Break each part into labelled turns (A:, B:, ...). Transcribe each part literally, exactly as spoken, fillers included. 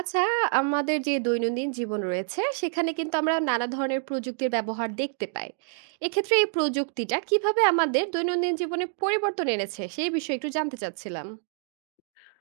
A: আচ্ছা, আমাদের যে দৈনন্দিন জীবন রয়েছে, সেখানে কিন্তু আমরা নানা ধরনের প্রযুক্তির ব্যবহার দেখতে পাই। এক্ষেত্রে এই প্রযুক্তিটা কিভাবে আমাদের দৈনন্দিন জীবনে পরিবর্তন এনেছে, সেই বিষয়ে একটু জানতে চাচ্ছিলাম।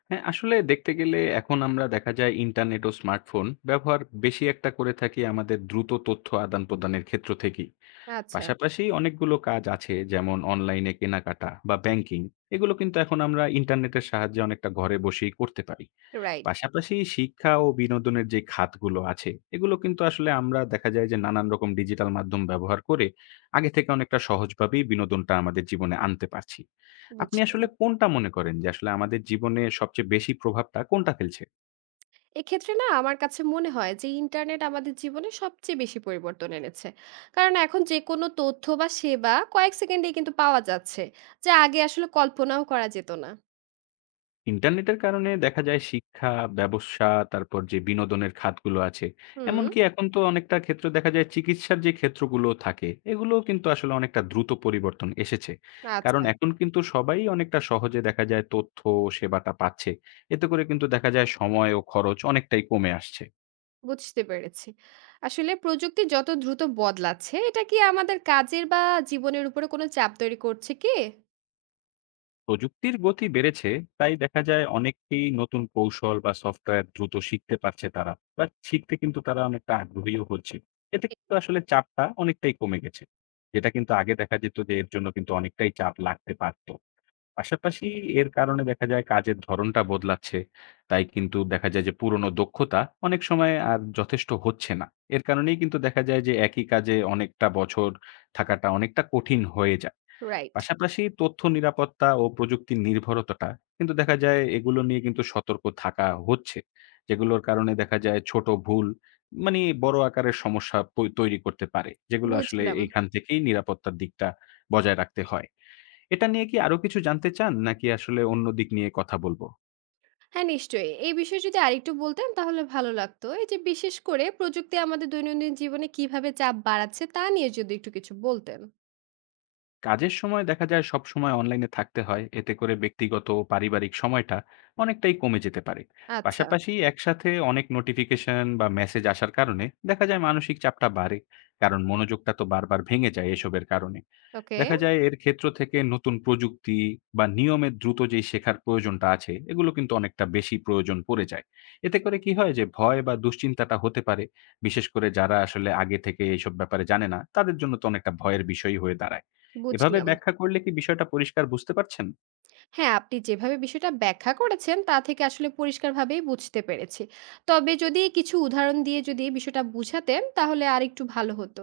B: হ্যাঁ, আসলে দেখতে গেলে এখন আমরা দেখা যায় ইন্টারনেট ও স্মার্টফোন ব্যবহার বেশি একটা করে থাকি আমাদের দ্রুত তথ্য আদান-প্রদানের ক্ষেত্র থেকেই।
A: আচ্ছা,
B: পাশাপাশি অনেকগুলো কাজ আছে যেমন অনলাইনে কেনাকাটা বা ব্যাংকিং, এগুলো কিন্তু এখন আমরা ইন্টারনেটের সাহায্যে অনেকটা ঘরে বসেই করতে পারি।
A: রাইট,
B: পাশাপাশি শিক্ষা ও বিনোদনের যে খাতগুলো আছে, এগুলো কিন্তু আসলে আমরা দেখা যায় যে নানান রকম ডিজিটাল মাধ্যম ব্যবহার করে আগে থেকে অনেকটা সহজভাবেই বিনোদনটা আমাদের জীবনে আনতে পারছি। আপনি
A: বুঝলাম।
B: আসলে কোনটা মনে করেন যে আসলে আমাদের জীবনে সবচেয়ে বেশি প্রভাবটা কোনটা ফেলছে?
A: এক্ষেত্রে না আমার কাছে মনে হয় যে ইন্টারনেট আমাদের জীবনে সবচেয়ে বেশি পরিবর্তন এনেছে। কারণ এখন যে কোনো তথ্য বা সেবা কয়েক সেকেন্ডেই কিন্তু পাওয়া যাচ্ছে, যা আগে আসলে কল্পনাও করা যেত না।
B: ইন্টারনেটের কারণে দেখা যায় শিক্ষা, ব্যবসা, তারপর যে বিনোদনের খাতগুলো আছে,
A: হুম,
B: এমনকি এখন তো অনেকটা ক্ষেত্রে দেখা যায় চিকিৎসার যে ক্ষেত্রগুলো থাকে, এগুলোও কিন্তু আসলে অনেকটা দ্রুত পরিবর্তন এসেছে। কারণ
A: আচ্ছা।
B: এখন কিন্তু সবাই অনেকটা সহজে দেখা যায় তথ্য ও সেবাটা পাচ্ছে। এতে করে কিন্তু দেখা যায় সময় ও খরচ অনেকটাই কমে আসছে।
A: বুঝতে পেরেছি। আসলে প্রযুক্তি যত দ্রুত বদলাচ্ছে, এটা কি আমাদের কাজের বা জীবনের উপরে কোনো চাপ তৈরি করছে কি?
B: প্রযুক্তির গতি বেড়েছে, তাই দেখা যায় অনেককেই নতুন কৌশল বা সফটওয়্যার দ্রুত শিখতে পারছে তারা বা শিখতে কিন্তু তারা অনেকটা আগ্রহীও হচ্ছে। এতে কিন্তু আসলে চাপটা অনেকটাই কমে গেছে, যেটা কিন্তু আগে দেখা যেত যে এর জন্য কিন্তু অনেকটাই চাপ লাগতে পারতো। পাশাপাশি এর কারণে দেখা যায় কাজের ধরনটা বদলাচ্ছে, তাই কিন্তু দেখা যায় যে পুরনো দক্ষতা অনেক সময় আর যথেষ্ট হচ্ছে না। এর কারণেই কিন্তু দেখা যায় যে একই কাজে অনেকটা বছর থাকাটা অনেকটা কঠিন হয়ে যায়।
A: রাইট,
B: পাশাপাশি তথ্য নিরাপত্তা ও প্রযুক্তির নির্ভরতাটা কিন্তু দেখা যায় এগুলো নিয়ে কিন্তু সতর্ক থাকা হচ্ছে। যেগুলোর কারণে দেখা যায় ছোট ভুল মানে বড় আকারের সমস্যা পৈ তৈরি করতে পারে। যেগুলো আসলে
A: বুঝলাম।
B: এইখান থেকেই নিরাপত্তার দিকটা বজায় রাখতে হয়। এটা নিয়ে কি আরো কিছু জানতে চান? নাকি আসলে অন্য দিক নিয়ে কথা বলব?
A: হ্যাঁ, নিশ্চয়ই। এই বিষয়ে যদি আরেকটু বলতেন তাহলে ভালো লাগতো। এই যে বিশেষ করে প্রযুক্তি আমাদের দৈনন্দিন জীবনে কিভাবে চাপ বাড়াচ্ছে তা নিয়ে যদি একটু কিছু বলতেন।
B: কাজের সময় দেখা যায় সব সময় অনলাইনে থাকতে হয়, এতে করে ব্যক্তিগত ও পারিবারিক সময়টা অনেকটাই কমে যেতে পারে।
A: আচ্ছা,
B: পাশাপাশি একসাথে অনেক নোটিফিকেশন বা মেসেজ আসার কারণে দেখা যায় মানসিক চাপটা বাড়ে, কারণ মনোযোগটা তো বারবার ভেঙে যায় এসবের কারণে।
A: ওকে,
B: দেখা যায় এর ক্ষেত্র থেকে নতুন প্রযুক্তি বা নিয়মের দ্রুত যে শেখার প্রয়োজনটা আছে এগুলো কিন্তু অনেকটা বেশি প্রয়োজন পড়ে যায়। এতে করে কি হয় যে ভয় বা দুশ্চিন্তাটা হতে পারে, বিশেষ করে যারা আসলে আগে থেকে এইসব ব্যাপারে জানে না তাদের জন্য তো অনেকটা ভয়ের বিষয়ই হয়ে দাঁড়ায়। এভাবে
A: বুঝলাম।
B: ব্যাখ্যা করলে কি বিষয়টা পরিষ্কার বুঝতে পারছেন?
A: হ্যাঁ, আপনি যেভাবে বিষয়টা ব্যাখ্যা করেছেন তা থেকে আসলে পরিষ্কারভাবেই বুঝতে পেরেছি। তবে যদি কিছু উদাহরণ দিয়ে যদি বিষয়টা বুঝাতেন তাহলে আরেকটু ভালো হতো।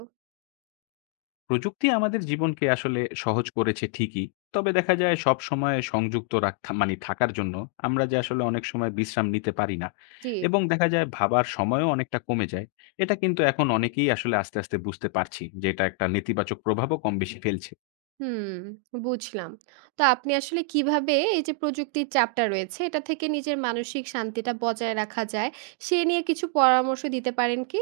B: প্রযুক্তি আমাদের জীবনকে আসলে সহজ করেছে ঠিকই। তবে দেখা যায় সব সময় সংযুক্ত রাখা মানে থাকার জন্য আমরা যে আসলে অনেক সময় বিশ্রাম নিতে পারি না
A: জি।
B: এবং দেখা যায় ভাবার সময়ও অনেকটা কমে যায়। এটা কিন্তু এখন অনেকেই আসলে আস্তে, আস্তে বুঝতে পারছি যে এটা একটা নেতিবাচক প্রভাবও কম বেশি ফেলছে।
A: হুম, বুঝলাম। তো আপনি আসলে কিভাবে এই যে প্রযুক্তির চাপটা রয়েছে, এটা থেকে নিজের মানসিক শান্তিটা বজায় রাখা যায়, সে নিয়ে কিছু পরামর্শ দিতে পারেন কি?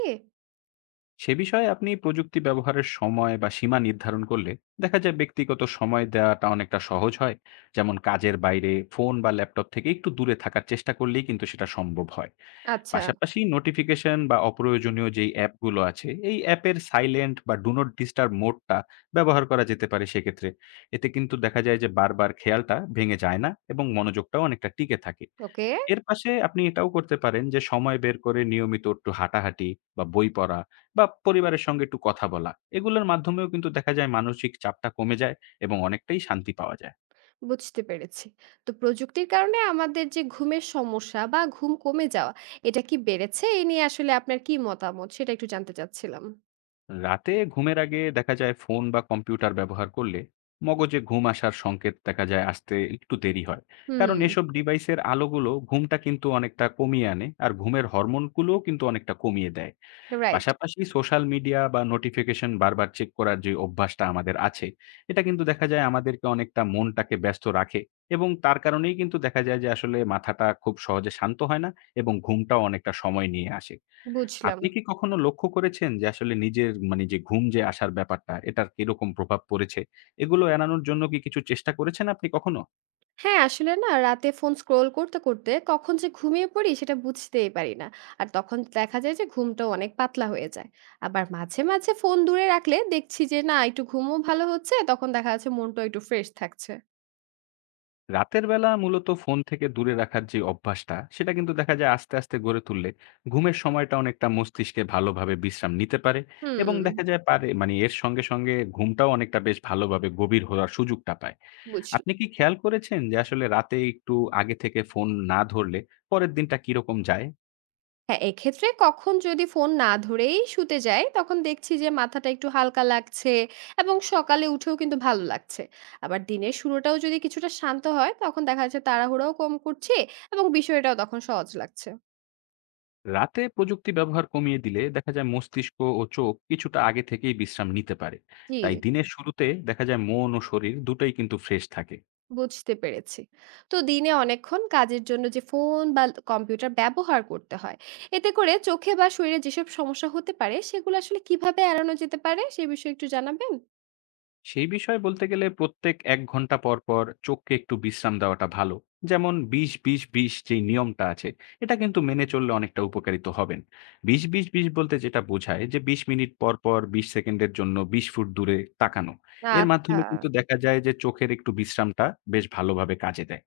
B: সে বিষয়ে আপনি প্রযুক্তি ব্যবহারের সময় বা সীমা নির্ধারণ করলে দেখা যায় ব্যক্তিগত সময় দেওয়াটা অনেকটা সহজ হয়। যেমন কাজের বাইরে ফোন বা ল্যাপটপ থেকে একটু দূরে থাকার চেষ্টা করলেই কিন্তু সেটা সম্ভব হয়।
A: আচ্ছা,
B: পাশাপাশি নোটিফিকেশন বা অপ্রয়োজনীয় যেই অ্যাপগুলো আছে এই অ্যাপের সাইলেন্ট বা ডু নট ডিস্টার্ব মোডটা ব্যবহার করা যেতে পারে সেক্ষেত্রে। এতে কিন্তু দেখা যায় যে বারবার খেয়ালটা ভেঙে যায় না এবং মনোযোগটাও অনেকটা টিকে থাকে।
A: ওকে,
B: এর পাশে আপনি এটাও করতে পারেন যে সময় বের করে নিয়মিত একটু হাঁটাহাঁটি বা বই পড়া বা পরিবারের সঙ্গে একটু কথা বলা, এগুলোর মাধ্যমেও কিন্তু দেখা যায় মানসিক চাপটা কমে যায় এবং অনেকটাই শান্তি পাওয়া যায়।
A: বুঝতে পেরেছি। তো প্রযুক্তির কারণে আমাদের যে ঘুমের সমস্যা বা ঘুম কমে যাওয়া, এটা কি বেড়েছে? এ নিয়ে আসলে আপনার কি মতামত? সেটা একটু জানতে চাচ্ছিলাম।
B: রাতে ঘুমের আগে দেখা যায় ফোন বা কম্পিউটার ব্যবহার করলে মগজে ঘুম আসার সংকেত দেখা যায় আসতে একটু দেরি হয়, কারণ
A: হুম,
B: এসব ডিভাইসের আলোগুলো ঘুমটা কিন্তু অনেকটা কমিয়ে আনে আর ঘুমের হরমোনগুলোও কিন্তু অনেকটা কমিয়ে দেয়।
A: রাইট,
B: পাশাপাশি সোশ্যাল মিডিয়া বা নোটিফিকেশন বারবার চেক করার যে অভ্যাসটা আমাদের আছে এটা কিন্তু দেখা যায় আমাদেরকে অনেকটা মনটাকে ব্যস্ত রাখে, এবং তার কারণেই কিন্তু দেখা যায় যে আসলে মাথাটা খুব সহজে শান্ত হয় না এবং ঘুমটাও অনেকটা সময় নিয়ে আসে।
A: বুঝলাম।
B: আপনি কি কখনো লক্ষ্য করেছেন যে আসলে নিজের মানে যে ঘুম যে আসার ব্যাপারটা এটার কিরকম প্রভাব পড়েছে? এগুলো এড়ানোর জন্য কি কিছু চেষ্টা করেছেন আপনি কখনো?
A: হ্যাঁ, আসলে না রাতে ফোন স্ক্রল করতে, করতে কখন যে ঘুমিয়ে পড়ি সেটা বুঝতেই পারি না। আর তখন দেখা যায় যে ঘুমটাও অনেক পাতলা হয়ে যায়। আবার মাঝে, মাঝে ফোন দূরে রাখলে দেখছি যে না একটু ঘুমও ভালো হচ্ছে, তখন দেখা যাচ্ছে মনটাও একটু ফ্রেশ থাকছে।
B: রাতের বেলা মূলত ফোন থেকে দূরে রাখার যে অভ্যাসটা সেটা কিন্তু দেখা যায় আস্তে, আস্তে গড়ে তুললে ঘুমের সময়টা অনেকটা মস্তিষ্কে ভালোভাবে বিশ্রাম নিতে পারে এবং
A: হুম,
B: দেখা যায় পারে মানে এর সঙ্গে, সঙ্গে ঘুমটাও অনেকটা বেশ ভালোভাবে গভীর হওয়ার সুযোগটা পায়।
A: বুঝল।
B: আপনি কি খেয়াল করেছেন যে আসলে রাতে একটু আগে থেকে ফোন না ধরলে পরের দিনটা কিরকম যায়?
A: হ্যাঁ, এক্ষেত্রে কখন যদি ফোন না ধরেই শুতে যাই, তখন দেখছি যে মাথাটা একটু হালকা লাগছে এবং সকালে উঠেও কিন্তু ভালো লাগছে। আবার দিনের শুরুটাও যদি কিছুটা শান্ত হয়, তখন দেখা যাচ্ছে তাড়াহুড়াও কম করছি এবং বিষয়টাও তখন সহজ লাগছে।
B: রাতে প্রযুক্তি ব্যবহার কমিয়ে দিলে দেখা যায় মস্তিষ্ক ও চোখ কিছুটা আগে থেকেই বিশ্রাম নিতে পারে,
A: জি।
B: তাই দিনের শুরুতে দেখা যায় মন ও শরীর দুটোই কিন্তু ফ্রেশ থাকে।
A: বুঝতে পেরেছি। তো দিনে অনেকক্ষণ কাজের জন্য যে ফোন বা কম্পিউটার ব্যবহার করতে হয়, এতে করে চোখে বা শরীরে যেসব সমস্যা হতে পারে সেগুলো আসলে কিভাবে এড়ানো যেতে পারে সে বিষয়ে একটু জানাবেন?
B: সেই বিষয়ে বলতে গেলে প্রত্যেক এক ঘন্টা পর, পর চোখকে একটু বিশ্রাম দেওয়াটা ভালো। যেমন বিশ-বিশ-বিশ যেই নিয়মটা আছে, এটা কিন্তু মেনে চললে অনেকটা উপকারিত হবেন। বিশ-বিশ-বিশ বলতে যেটা বোঝায় যে বিশ মিনিট পর, পর বিশ সেকেন্ডের জন্য বিশ ফুট দূরে তাকানো। এর
A: আচ্ছা।
B: মাধ্যমে কিন্তু দেখা যায় যে চোখের একটু বিশ্রামটা বেশ ভালোভাবে কাজে দেয়।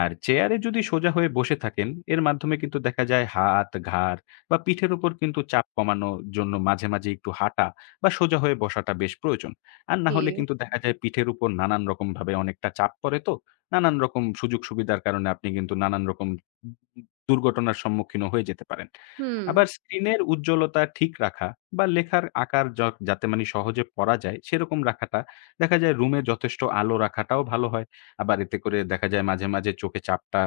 B: আর চেয়ারে যদি সোজা হয়ে বসে থাকেন, এর মাধ্যমে কিন্তু দেখা যায় হাত, ঘাড় বা পিঠের উপর কিন্তু চাপ কমানোর জন্য মাঝে, মাঝে একটু হাঁটা বা সোজা হয়ে বসাটা বেশ প্রয়োজন। আর না
A: জি,
B: হলে কিন্তু দেখা যায় পিঠের উপর নানান রকমভাবে অনেকটা চাপ পড়ে তো। নানান রকম সুযোগ-সুবিধার কারণে আপনি কিন্তু নানান রকম দুর্ঘটনার সম্মুখীনও হয়ে যেতে পারেন।
A: হুম।
B: আবার স্ক্রিনের উজ্জ্বলতা ঠিক রাখা বা লেখার আকার য যাতে মানে সহজে পড়া যায় সেরকম রাখাটা, দেখা যায় রুমে যথেষ্ট আলো রাখাটাও ভালো হয়। আবার এতে করে দেখা যায় মাঝে, মাঝে চোখে চাপটা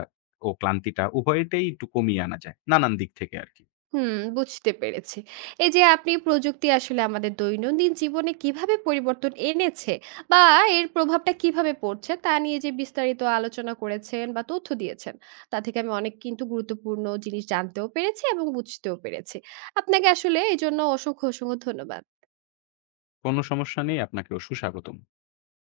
B: ও ক্লান্তিটা উভয়টাই একটু কমিয়ে আনা যায় নানান দিক থেকে আরকি।
A: হুম, বুঝতে পেরেছি। এই যে আপনি প্রযুক্তি আসলে আমাদের দৈনন্দিন জীবনে কিভাবে পরিবর্তন এনেছে বা এর প্রভাবটা কিভাবে পড়ছে তা নিয়ে যে বিস্তারিত আলোচনা করেছেন বা তথ্য দিয়েছেন, তা থেকে আমি অনেক কিন্তু গুরুত্বপূর্ণ জিনিস জানতেও পেরেছি এবং বুঝতেও পেরেছি। আপনাকে আসলে এজন্য অসংখ্য, অসংখ্য ধন্যবাদ।
B: কোনো সমস্যা নেই, আপনাকেও সুস্বাগতম।